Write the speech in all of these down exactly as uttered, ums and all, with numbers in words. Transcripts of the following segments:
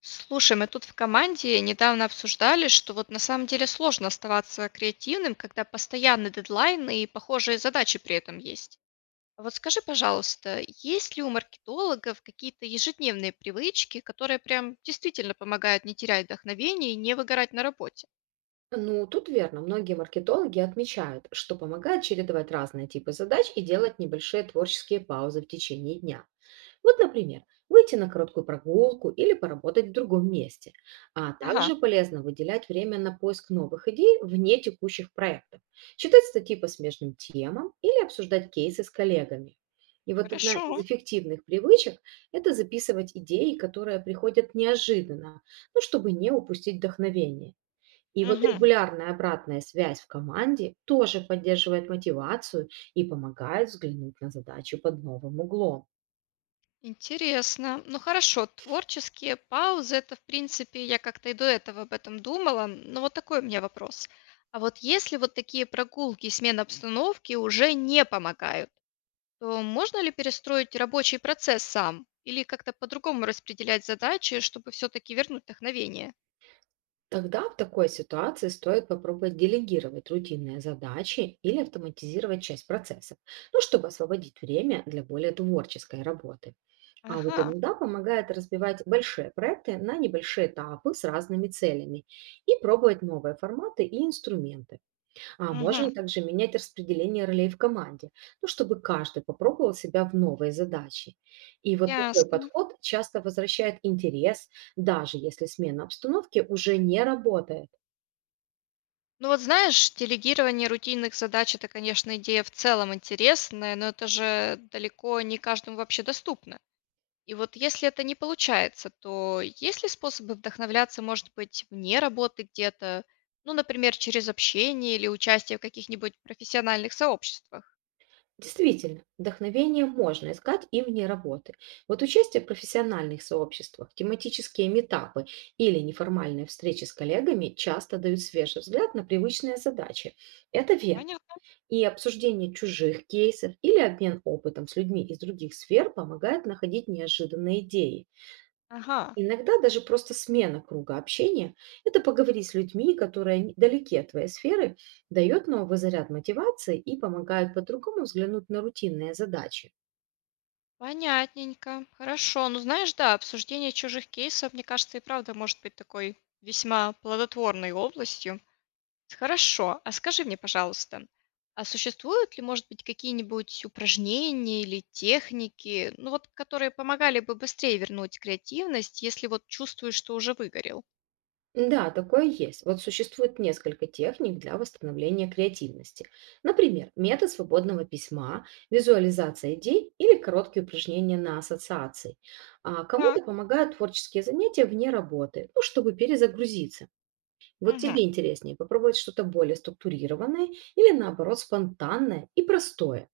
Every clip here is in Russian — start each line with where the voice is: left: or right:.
left: Слушай, мы тут в команде недавно обсуждали, что вот на самом деле сложно оставаться креативным, когда постоянный дедлайн и похожие задачи при этом есть. А вот скажи, пожалуйста, есть ли у маркетологов какие-то ежедневные привычки, которые прям действительно помогают не терять вдохновение и не выгорать на работе?
right: Ну, тут верно. Многие маркетологи отмечают, что помогает чередовать разные типы задач и делать небольшие творческие паузы в течение дня. Вот, например, выйти на короткую прогулку или поработать в другом месте. А
left: Ага,
right: также полезно выделять время на поиск новых идей вне текущих проектов, читать статьи по смежным темам или обсуждать кейсы с коллегами. И вот одна из
left: хорошо.
right: эффективных привычек– это записывать идеи, которые приходят неожиданно, ну, чтобы не упустить вдохновение. И вот
left: Мгм.
right: регулярная обратная связь в команде тоже поддерживает мотивацию и помогает взглянуть на задачу под новым углом.
left: Интересно. Ну хорошо, творческие паузы, это в принципе, я как-то и до этого об этом думала, но вот такой у меня вопрос. А вот если вот такие прогулки и смена обстановки уже не помогают, то можно ли перестроить рабочий процесс сам? Или как-то по-другому распределять задачи, чтобы все-таки вернуть вдохновение?
right: Тогда в такой ситуации стоит попробовать делегировать рутинные задачи или автоматизировать часть процессов, ну, чтобы освободить время для более творческой работы. А вот
left: Ага,
right: иногда помогает разбивать большие проекты на небольшие этапы с разными целями и пробовать новые форматы и инструменты. А
left: мгм,
right: можно также менять распределение ролей в команде, ну, чтобы каждый попробовал себя в новой задаче. И вот такой
left: ясно.
right: подход часто возвращает интерес, даже если смена обстановки уже не работает.
left: Ну вот знаешь, делегирование рутинных задач– это, конечно, идея в целом интересная, но это же далеко не каждому вообще доступно. И вот если это не получается, то есть ли способы вдохновляться, может быть, вне работы где-то? Ну, например, через общение или участие в каких-нибудь профессиональных сообществах?
right: Действительно, вдохновение можно искать и вне работы. Вот участие в профессиональных сообществах, тематические метапы или неформальные встречи с коллегами часто дают свежий взгляд на привычные задачи. Это верно.
left: Понятно.
right: И обсуждение чужих кейсов или обмен опытом с людьми из других сфер помогает находить неожиданные идеи.
left: Ага,
right: Иногда даже просто смена круга общения– это поговорить с людьми, которые не- далеки от твоей сферы, дает новый заряд мотивации и помогает по-другому взглянуть на рутинные задачи.
left: понятненько. Хорошо. Ну, знаешь, да, обсуждение чужих кейсов, мне кажется, и правда может быть такой весьма плодотворной областью. Хорошо. А скажи мне, пожалуйста, а существуют ли, может быть, какие-нибудь упражнения или техники, ну вот, которые помогали бы быстрее вернуть креативность, если вот чувствуешь, что уже выгорел?
right: Да, такое есть. Вот существует несколько техник для восстановления креативности. Например, метод свободного письма, визуализация идей или короткие упражнения на ассоциации. А
left: Так.
right: кому-то помогают творческие занятия вне работы, ну, чтобы перезагрузиться. Вот
left: Мгм.
right: тебе интереснее попробовать что-то более структурированное или наоборот спонтанное и простое.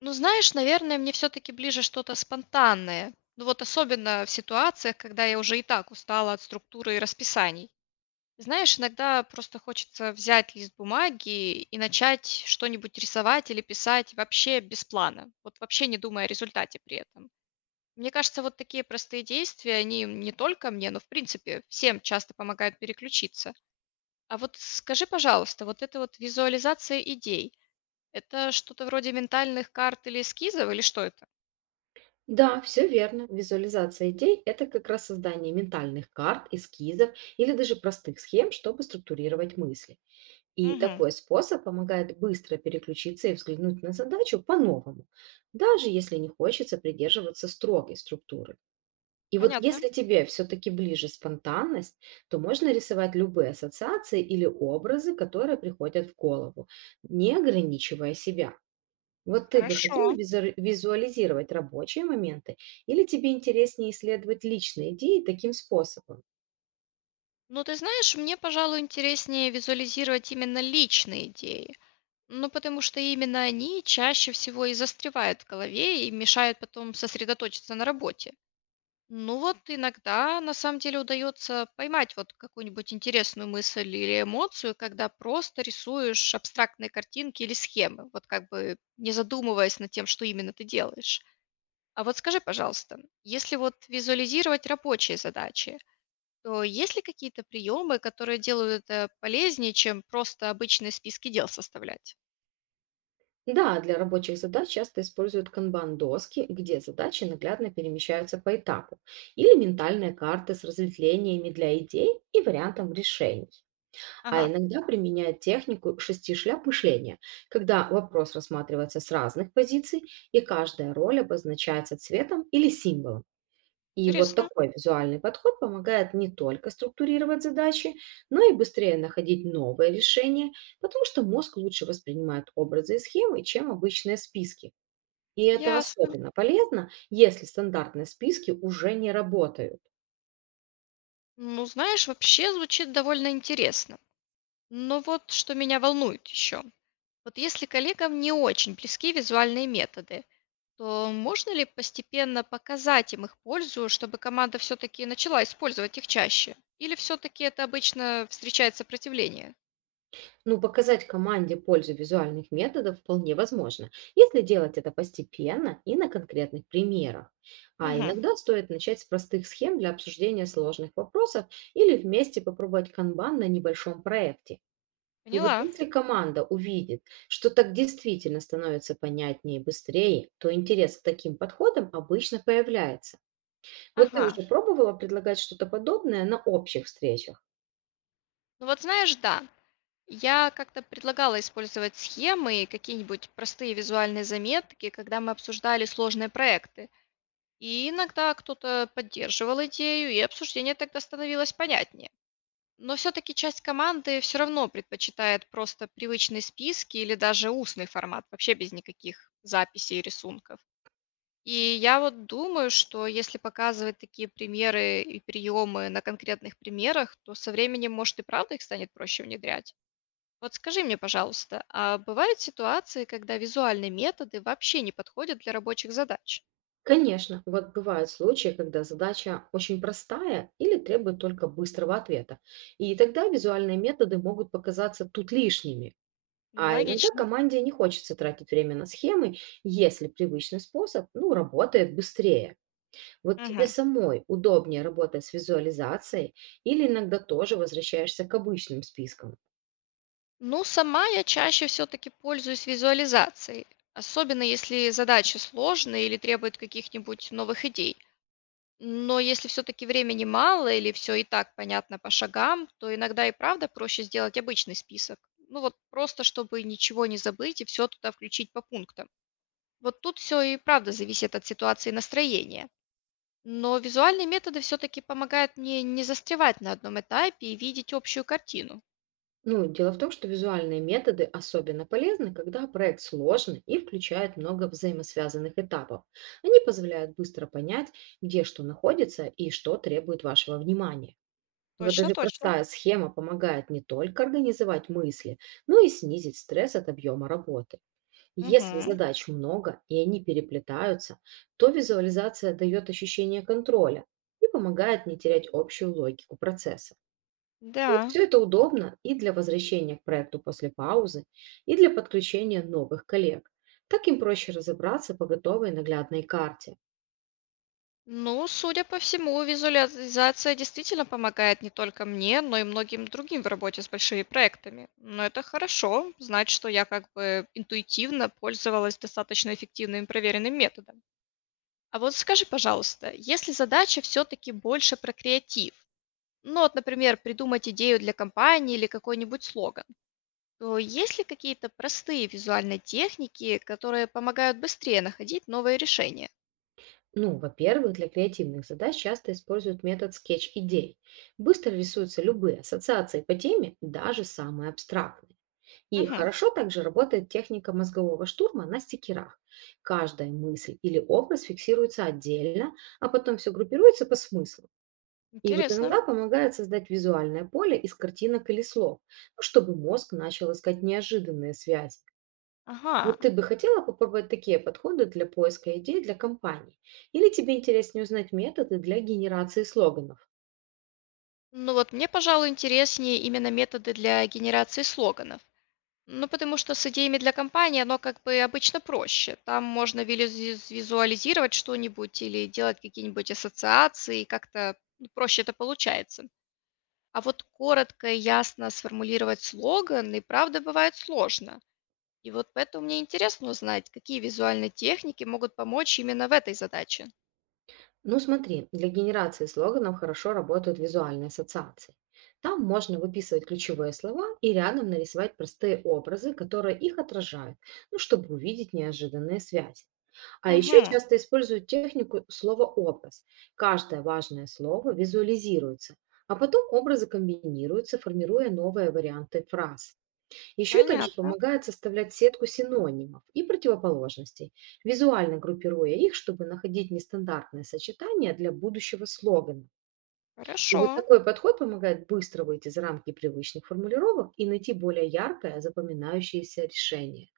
left: Ну, знаешь, наверное, мне все-таки ближе что-то спонтанное. Ну вот особенно в ситуациях, когда я уже и так устала от структуры и расписаний. Знаешь, иногда просто хочется взять лист бумаги и начать что-нибудь рисовать или писать вообще без плана, вот вообще не думая о результате при этом. Мне кажется, вот такие простые действия, они не только мне, но в принципе всем часто помогают переключиться. А вот скажи, пожалуйста, вот это вот визуализация идей, это что-то вроде ментальных карт или эскизов, или что это?
right: Да, все верно. Визуализация идей– это как раз создание ментальных карт, эскизов или даже простых схем, чтобы структурировать мысли. И
left: Угу,
right: такой способ помогает быстро переключиться и взглянуть на задачу по-новому, даже если не хочется придерживаться строгой структуры. И вот
left: понятно.
right: если тебе все-таки ближе спонтанность, то можно рисовать любые ассоциации или образы, которые приходят в голову, не ограничивая себя. Вот ты бы хотела
left: Хорошо.
right: визуали- визуализировать рабочие моменты или тебе интереснее исследовать личные идеи таким способом?
left: Ну, ты знаешь, мне, пожалуй, интереснее визуализировать именно личные идеи. Ну, потому что именно они чаще всего и застревают в голове и мешают потом сосредоточиться на работе. Ну вот иногда на самом деле удается поймать вот какую-нибудь интересную мысль или эмоцию, когда просто рисуешь абстрактные картинки или схемы, вот как бы не задумываясь над тем, что именно ты делаешь. А вот скажи, пожалуйста, если вот визуализировать рабочие задачи, то есть ли какие-то приемы, которые делают это полезнее, чем просто обычные списки дел составлять?
right: Да, для рабочих задач часто используют канбан-доски, где задачи наглядно перемещаются по этапу, или ментальные карты с разветвлениями для идей и вариантом решений. А
left: Ага,
right: иногда применяют технику шести шляп мышления, когда вопрос рассматривается с разных позиций, и каждая роль обозначается цветом или символом. И вот
left: интересно,
right: такой визуальный подход помогает не только структурировать задачи, но и быстрее находить новые решения, потому что мозг лучше воспринимает образы и схемы, чем обычные списки. И это
left: ясно.
right: особенно полезно, если стандартные списки уже не работают.
left: Ну, знаешь, вообще звучит довольно интересно. Но вот что меня волнует еще. Вот если коллегам не очень близки визуальные методы, то можно ли постепенно показать им их пользу, чтобы команда все-таки начала использовать их чаще? Или все-таки это обычно встречает сопротивление?
right: Ну, показать команде пользу визуальных методов вполне возможно, если делать это постепенно и на конкретных примерах. А
left: Угу,
right: иногда стоит начать с простых схем для обсуждения сложных вопросов или вместе попробовать канбан на небольшом проекте. И вот
left: поняла.
right: если команда увидит, что так действительно становится понятнее и быстрее, то интерес к таким подходам обычно появляется. Вот ты
left: Ага.
right: уже пробовала предлагать что-то подобное на общих встречах?
left: Ну вот знаешь, да, я как-то предлагала использовать схемы и какие-нибудь простые визуальные заметки, когда мы обсуждали сложные проекты. И иногда кто-то поддерживал идею, и обсуждение тогда становилось понятнее. Но все-таки часть команды все равно предпочитает просто привычные списки или даже устный формат, вообще без никаких записей и рисунков. И я вот думаю, что если показывать такие примеры и приемы на конкретных примерах, то со временем, может, и правда их станет проще внедрять. Вот скажи мне, пожалуйста, а бывают ситуации, когда визуальные методы вообще не подходят для рабочих задач?
right: Конечно, вот бывают случаи, когда задача очень простая или требует только быстрого ответа. И тогда визуальные методы могут показаться тут лишними.
left: Ну,
right: А иногда
left: логично.
right: команде не хочется тратить время на схемы, если привычный способ, ну, работает быстрее. Вот тебе
left: Мгм.
right: самой удобнее работать с визуализацией или иногда тоже возвращаешься к обычным спискам?
left: Ну, сама я чаще все-таки пользуюсь визуализацией, особенно если задачи сложные или требуют каких-нибудь новых идей. Но если все-таки времени мало или все и так понятно по шагам, то иногда и правда проще сделать обычный список. Ну вот просто, чтобы ничего не забыть и все туда включить по пунктам. Вот тут все и правда зависит от ситуации и настроения. Но визуальные методы все-таки помогают мне не застревать на одном этапе и видеть общую картину.
right: Ну, дело в том, что визуальные методы особенно полезны, когда проект сложный и включает много взаимосвязанных этапов. Они позволяют быстро понять, где что находится и что требует вашего внимания. Вот
left: Точно,
right: даже
left: точно.
right: простая схема помогает не только организовать мысли, но и снизить стресс от объема работы. Если
left: Мгм.
right: задач много и они переплетаются, то визуализация дает ощущение контроля и помогает не терять общую логику процесса. Вот
left: Да.
right: всё это удобно и для возвращения к проекту после паузы, и для подключения новых коллег. Так им проще разобраться по готовой наглядной карте.
left: Ну, судя по всему, визуализация действительно помогает не только мне, но и многим другим в работе с большими проектами. Но это хорошо, знать, что я как бы интуитивно пользовалась достаточно эффективным и проверенным методом. А вот скажи, пожалуйста, если задача все-таки больше про креатив, ну вот, например, придумать идею для компании или какой-нибудь слоган, то есть ли какие-то простые визуальные техники, которые помогают быстрее находить новые решения?
right: Ну, во-первых, для креативных задач часто используют метод скетч-идей. Быстро рисуются любые ассоциации по теме, даже самые абстрактные. И
left: Угу,
right: хорошо также работает техника мозгового штурма на стикерах. Каждая мысль или образ фиксируется отдельно, а потом все группируется по смыслу. И вот
left: интересно.
right: иногда помогает создать визуальное поле из картинок или слов, ну, чтобы мозг начал искать неожиданные связи.
left: Ага,
right: Вот ты бы хотела попробовать такие подходы для поиска идей для компаний? Или тебе интереснее узнать методы для генерации слоганов?
left: ну вот мне, пожалуй, интереснее именно методы для генерации слоганов. Ну, потому что с идеями для компании оно как бы обычно проще. Там можно вилизи- визуализировать что-нибудь или делать какие-нибудь ассоциации, и как-то ну, проще это получается. А вот коротко и ясно сформулировать слоган и правда бывает сложно. И вот поэтому мне интересно узнать, какие визуальные техники могут помочь именно в этой задаче.
right: Ну смотри, для генерации слоганов хорошо работают визуальные ассоциации. Там можно выписывать ключевые слова и рядом нарисовать простые образы, которые их отражают, ну, чтобы увидеть неожиданные связи. А еще
left: Угу,
right: часто используют технику слово-образ. Каждое важное слово визуализируется, а потом образы комбинируются, формируя новые варианты фраз. Еще также
left: понятно.
right: помогает составлять сетку синонимов и противоположностей, визуально группируя их, чтобы находить нестандартные сочетания для будущего слогана. И
left: Хорошо.
right: вот такой подход помогает быстро выйти за рамки привычных формулировок и найти более яркое, запоминающееся решение.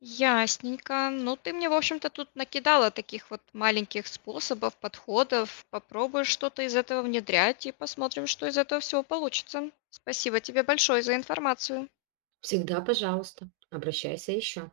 left: Ясненько. Ну, ты мне, в общем-то, тут накидала таких вот маленьких способов, подходов. Попробую что-то из этого внедрять и посмотрим, что из этого всего получится. Спасибо тебе большое за информацию.
right: Всегда, пожалуйста, обращайся еще.